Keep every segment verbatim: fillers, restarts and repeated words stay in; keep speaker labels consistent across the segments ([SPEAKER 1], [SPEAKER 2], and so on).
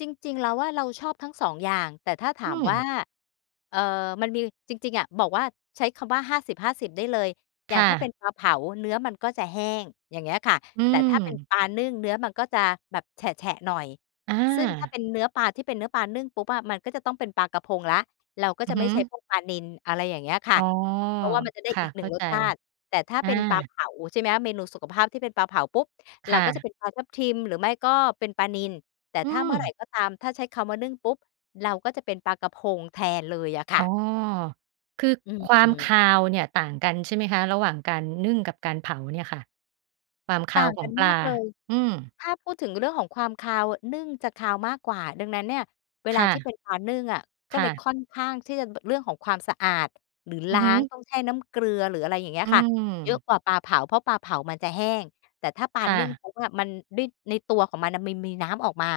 [SPEAKER 1] จริง ๆ เราว่าเราชอบทั้ง สอง อย่าง แต่ถ้าถ
[SPEAKER 2] อื
[SPEAKER 1] ามว่
[SPEAKER 2] ม
[SPEAKER 1] า เอ่อ มันมี จริง ๆ อะ บอกว่าใช้คำว่า ห้าสิบห้าสิบ ได้เลย อย
[SPEAKER 2] ค
[SPEAKER 1] ่า
[SPEAKER 2] ่
[SPEAKER 1] งถ้าเป็
[SPEAKER 2] ะ
[SPEAKER 1] นปลาเผาเนื้อมันก็จะแห้ง อย่างเงี้ยค่ะ
[SPEAKER 2] อื
[SPEAKER 1] แต่ถ้าเป็น
[SPEAKER 2] ม
[SPEAKER 1] ปลานึ่งเนื้อมันก็จะแบบแฉะ ๆ หน่อย
[SPEAKER 2] อ
[SPEAKER 1] ซึ่งถ้า
[SPEAKER 2] า
[SPEAKER 1] เป็นเนื้อปลา ที่เป็นเนื้อปลานึ่งปุ๊บอะ มันก็จะต้องเป็นปลากระพงแล้ว เราก็
[SPEAKER 2] อื
[SPEAKER 1] จ
[SPEAKER 2] อ
[SPEAKER 1] ะ
[SPEAKER 2] ฮ
[SPEAKER 1] ไม่ใช้
[SPEAKER 2] ึ
[SPEAKER 1] พวกปลานิล อะไรอย่างเงี้ยค่
[SPEAKER 2] อ๋
[SPEAKER 1] ะ
[SPEAKER 2] อ
[SPEAKER 1] เพราะว่ามันจะได้
[SPEAKER 2] ค่
[SPEAKER 1] อ
[SPEAKER 2] ะ
[SPEAKER 1] ีก ห
[SPEAKER 2] เ
[SPEAKER 1] น
[SPEAKER 2] ข
[SPEAKER 1] ึ่
[SPEAKER 2] ้า
[SPEAKER 1] ง ร
[SPEAKER 2] ใจ
[SPEAKER 1] สชาติ แต่ถ้า
[SPEAKER 2] อ
[SPEAKER 1] เป็นปลาเ
[SPEAKER 2] า
[SPEAKER 1] ผา ใช่ไหมคะ เมนูสุขภาพที่เป็นปลาเผาปุ๊บ
[SPEAKER 2] ค
[SPEAKER 1] เรา
[SPEAKER 2] ่
[SPEAKER 1] ก็จ
[SPEAKER 2] ะ
[SPEAKER 1] ะเป็นปลาทับทิม หรือไม่ก็เป็นปลานิล แต่
[SPEAKER 2] อื
[SPEAKER 1] ถ้าเมื่อไหร่
[SPEAKER 2] ม
[SPEAKER 1] ก็ตาม ถ้าใช้คำว่านึ่งปุ๊บ เราก็จะเป็นปลากระพงแทนเลยอะค
[SPEAKER 2] อ๋
[SPEAKER 1] ่
[SPEAKER 2] อ
[SPEAKER 1] ะ
[SPEAKER 2] คือ
[SPEAKER 1] อื
[SPEAKER 2] ความค
[SPEAKER 1] ม
[SPEAKER 2] าวเนี่ย ต่างกันใช่ไหมคะ? ระหว่างการนึ่งกับการเผาเนี่ยค่ะ ความค
[SPEAKER 1] ต
[SPEAKER 2] า
[SPEAKER 1] ่า
[SPEAKER 2] ว
[SPEAKER 1] ง
[SPEAKER 2] ขอ
[SPEAKER 1] กั
[SPEAKER 2] ง
[SPEAKER 1] น
[SPEAKER 2] ปล
[SPEAKER 1] ม
[SPEAKER 2] า
[SPEAKER 1] ากเลย
[SPEAKER 2] อืม
[SPEAKER 1] ถ้าพูดถึงเรื่องของความคาว นึ่งจะคาวมากกว่า ดังนั้นเนี่ย เว
[SPEAKER 2] ค
[SPEAKER 1] ลา
[SPEAKER 2] ่
[SPEAKER 1] ที่เ
[SPEAKER 2] ะ
[SPEAKER 1] ป็นปลานึ่งอะ ก็
[SPEAKER 2] ค
[SPEAKER 1] เ
[SPEAKER 2] ่
[SPEAKER 1] ลย
[SPEAKER 2] ะ
[SPEAKER 1] ค่อนข้างที่จะ ร เรื่องของความสะอาด หรือ
[SPEAKER 2] อือ
[SPEAKER 1] ล้
[SPEAKER 2] ฮ
[SPEAKER 1] าง
[SPEAKER 2] ึ
[SPEAKER 1] ต้องแช่น้ำเกลือ หรืออะไรอย่างเงี้
[SPEAKER 2] อื
[SPEAKER 1] ยค่ะ
[SPEAKER 2] ม
[SPEAKER 1] เยอะกว่าปลาเผา เพราะปลาเผามันจะแห้ง แต่ถ้าปลา
[SPEAKER 2] ค่
[SPEAKER 1] นึ่ง
[SPEAKER 2] ะ
[SPEAKER 1] ปุ๊บอะ มัน ด้วยในตัวของมันน่ะ มันมีน้ำออกมา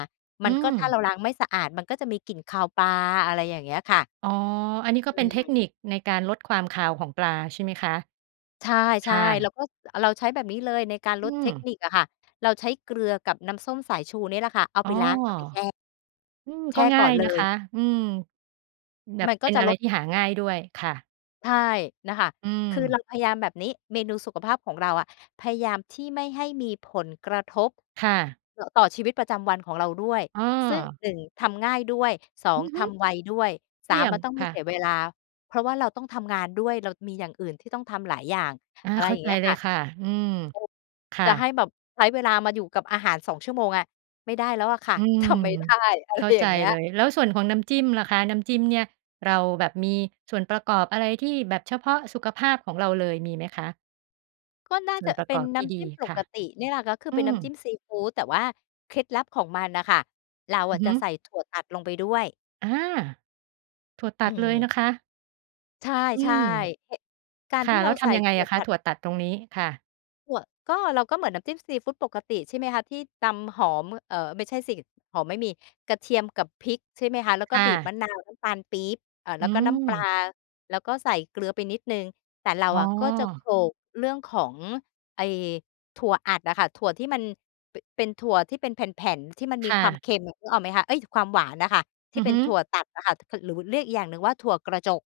[SPEAKER 2] อ
[SPEAKER 1] ม
[SPEAKER 2] ื
[SPEAKER 1] ันก
[SPEAKER 2] ม
[SPEAKER 1] ็ ถ้าเราล้างไม่สะอาด มันก็จะมีกลิ่นคาวปลา อะไรอย่างเงี้ยค่ะ
[SPEAKER 2] อ๋อ อันนี้ก็
[SPEAKER 1] อ
[SPEAKER 2] เ
[SPEAKER 1] ื
[SPEAKER 2] ป็นเทคนิ
[SPEAKER 1] ม
[SPEAKER 2] คในการลดความคาวของปลาใช่ไหมคะ?
[SPEAKER 1] ใช
[SPEAKER 2] ค
[SPEAKER 1] ่
[SPEAKER 2] ่
[SPEAKER 1] ๆ เร
[SPEAKER 2] ะ
[SPEAKER 1] าก็ อ เราใช้แบบนี้เลยในการ
[SPEAKER 2] อ
[SPEAKER 1] ล
[SPEAKER 2] ื
[SPEAKER 1] ดเท
[SPEAKER 2] ม
[SPEAKER 1] คนิคอะค่ะ เราใช้เกลือกับน้ำส้มสายชูเนี่ยแหละค่ะ เอา
[SPEAKER 2] อ๋
[SPEAKER 1] ไป
[SPEAKER 2] อ
[SPEAKER 1] ล้างเอาไปแช่
[SPEAKER 2] อืม
[SPEAKER 1] แช
[SPEAKER 2] ก็
[SPEAKER 1] ่
[SPEAKER 2] ง
[SPEAKER 1] ก
[SPEAKER 2] ่
[SPEAKER 1] ่
[SPEAKER 2] า
[SPEAKER 1] อน
[SPEAKER 2] ย
[SPEAKER 1] เล
[SPEAKER 2] นะค
[SPEAKER 1] ย
[SPEAKER 2] ะ อืม แบ
[SPEAKER 1] ม
[SPEAKER 2] บ
[SPEAKER 1] ันก
[SPEAKER 2] เป
[SPEAKER 1] ็
[SPEAKER 2] ็น
[SPEAKER 1] จะ
[SPEAKER 2] อะไร
[SPEAKER 1] ลด
[SPEAKER 2] ที่หาง่ายด้วยค่ะ
[SPEAKER 1] ใช่ น่ะค่ะ
[SPEAKER 2] อื
[SPEAKER 1] คือเร
[SPEAKER 2] ม
[SPEAKER 1] าพยายามแบบนี้ เมนูสุขภาพของเราอะ พยายามที่ไม่ให้มีผลกระทบ
[SPEAKER 2] ค่ะ
[SPEAKER 1] ต่อ ต่อชีวิตประจำวันของเราด้วย
[SPEAKER 2] อ้
[SPEAKER 1] ซึ่ง
[SPEAKER 2] อ
[SPEAKER 1] หนึ่ง ทำง่ายด้วย สอ
[SPEAKER 2] อื
[SPEAKER 1] ง
[SPEAKER 2] อฮ
[SPEAKER 1] ท
[SPEAKER 2] ึ
[SPEAKER 1] ำไวด้วย ส
[SPEAKER 2] เ
[SPEAKER 1] า
[SPEAKER 2] ยี่
[SPEAKER 1] ม
[SPEAKER 2] ย
[SPEAKER 1] ม
[SPEAKER 2] ม
[SPEAKER 1] ันต้องไ
[SPEAKER 2] ค
[SPEAKER 1] ม่
[SPEAKER 2] ่
[SPEAKER 1] เสี
[SPEAKER 2] ะ
[SPEAKER 1] ยเวลา เพราะเราต้องทำงานด้วย เรามีอย่างอื่นที่ต้องทำหลายอย่าง
[SPEAKER 2] อา
[SPEAKER 1] อะไร
[SPEAKER 2] เข้
[SPEAKER 1] อ
[SPEAKER 2] า
[SPEAKER 1] ย่าง
[SPEAKER 2] ใจ
[SPEAKER 1] เงี้ย
[SPEAKER 2] เล
[SPEAKER 1] ค่
[SPEAKER 2] ย
[SPEAKER 1] ะ
[SPEAKER 2] ค่ะ อืม
[SPEAKER 1] โอ้
[SPEAKER 2] ค่
[SPEAKER 1] จะให้
[SPEAKER 2] ะ
[SPEAKER 1] แบบใช้เวลามาอยู่กับอาหาร สอง ชั่วโมงอะ ไม่ได้แล้วอะค่ะ
[SPEAKER 2] อื
[SPEAKER 1] ท
[SPEAKER 2] ม
[SPEAKER 1] ำไม่ได้ อะ
[SPEAKER 2] เ
[SPEAKER 1] ไ
[SPEAKER 2] ข
[SPEAKER 1] ร
[SPEAKER 2] ้า
[SPEAKER 1] อย
[SPEAKER 2] ใ
[SPEAKER 1] ่
[SPEAKER 2] จ
[SPEAKER 1] างเงี้
[SPEAKER 2] เล
[SPEAKER 1] ย
[SPEAKER 2] ย แล้วส่วนของน้ำจิ้มล่ะคะ? น้ำจิ้มเนี่ย เราแบบมีส่วนประกอบอะไร? ที่แบบเฉพาะสุขภาพของเราเลย มีไหมคะ?
[SPEAKER 1] ก็น่า
[SPEAKER 2] ส่
[SPEAKER 1] จ
[SPEAKER 2] วน
[SPEAKER 1] ะ
[SPEAKER 2] ป
[SPEAKER 1] อ
[SPEAKER 2] ระ
[SPEAKER 1] เป
[SPEAKER 2] ก
[SPEAKER 1] ็น
[SPEAKER 2] อบท
[SPEAKER 1] น้
[SPEAKER 2] ี่ด
[SPEAKER 1] ำจ
[SPEAKER 2] ี
[SPEAKER 1] ิ้มป
[SPEAKER 2] ค่ะ
[SPEAKER 1] กติเนี่ยแหละ ก็คือ
[SPEAKER 2] อ
[SPEAKER 1] เป็
[SPEAKER 2] ื
[SPEAKER 1] นน้
[SPEAKER 2] ม
[SPEAKER 1] ำจิ้มซีฟูด แต่ว่าเคล็ดลับของมันน่ะค่ะ เรา
[SPEAKER 2] อ
[SPEAKER 1] อ
[SPEAKER 2] ือ
[SPEAKER 1] ะ
[SPEAKER 2] ฮ
[SPEAKER 1] จ
[SPEAKER 2] ึ
[SPEAKER 1] ะใส่ถั่วตัดลงไปด้วย
[SPEAKER 2] อา ถั่วต
[SPEAKER 1] อ
[SPEAKER 2] ั
[SPEAKER 1] ื
[SPEAKER 2] ดเลย
[SPEAKER 1] ม
[SPEAKER 2] นะคะ
[SPEAKER 1] ใช
[SPEAKER 2] อื
[SPEAKER 1] ่
[SPEAKER 2] ม
[SPEAKER 1] ๆ กา
[SPEAKER 2] ค
[SPEAKER 1] รท
[SPEAKER 2] ่ะ
[SPEAKER 1] ี่
[SPEAKER 2] แ
[SPEAKER 1] เ
[SPEAKER 2] ล
[SPEAKER 1] ร
[SPEAKER 2] ้
[SPEAKER 1] า
[SPEAKER 2] วท
[SPEAKER 1] ใส่
[SPEAKER 2] ำยังไ
[SPEAKER 1] ถ
[SPEAKER 2] ง
[SPEAKER 1] ั่
[SPEAKER 2] อ
[SPEAKER 1] ว
[SPEAKER 2] ะค
[SPEAKER 1] ต
[SPEAKER 2] ะ
[SPEAKER 1] ั
[SPEAKER 2] ถ
[SPEAKER 1] ด
[SPEAKER 2] ั่วตัดตรงนี้? ค่ะ
[SPEAKER 1] ถั่ว ก็ เราก็เหมือนน้ำจิ้มซีฟูดปกติใช่ไหมคะ ที่ตำหอม เอ่อ ไม่ใช่สิ หอมไม่มี กระเทียมกับพริก ใช่ไหมคะ แล้ว
[SPEAKER 2] ค
[SPEAKER 1] ก็
[SPEAKER 2] ่
[SPEAKER 1] บีบ
[SPEAKER 2] ะ
[SPEAKER 1] มะนาว น้ำตาลปี๊บ เอ่อ
[SPEAKER 2] อ
[SPEAKER 1] แ
[SPEAKER 2] ื
[SPEAKER 1] ล้วก็น้ำปลา
[SPEAKER 2] ม
[SPEAKER 1] แล้วก็ใส่เกลือไปนิดหนึ่ง แต่เรา
[SPEAKER 2] อ๋
[SPEAKER 1] อะก็จะโข
[SPEAKER 2] อ
[SPEAKER 1] ลกเรื่องของ ไอ้ ถั่วอัดอะค่ะ ถั่วที่มัน ป เป็นถั่วที่เป็นแผ่น ๆ ที่มันม
[SPEAKER 2] ค
[SPEAKER 1] ี
[SPEAKER 2] ่
[SPEAKER 1] ความ
[SPEAKER 2] ะ
[SPEAKER 1] เค็มอะ นึกออกไหมคะ? เอ๊ย ความหวานอะค่ะ ท
[SPEAKER 2] อ
[SPEAKER 1] ี
[SPEAKER 2] ื
[SPEAKER 1] ่
[SPEAKER 2] อ
[SPEAKER 1] เป
[SPEAKER 2] ฮ
[SPEAKER 1] ็
[SPEAKER 2] ึ
[SPEAKER 1] นถั่วตัดอะค่ะ ถ หรือเรียกอีกอย่างหนึ่งว่าถั่วกระจก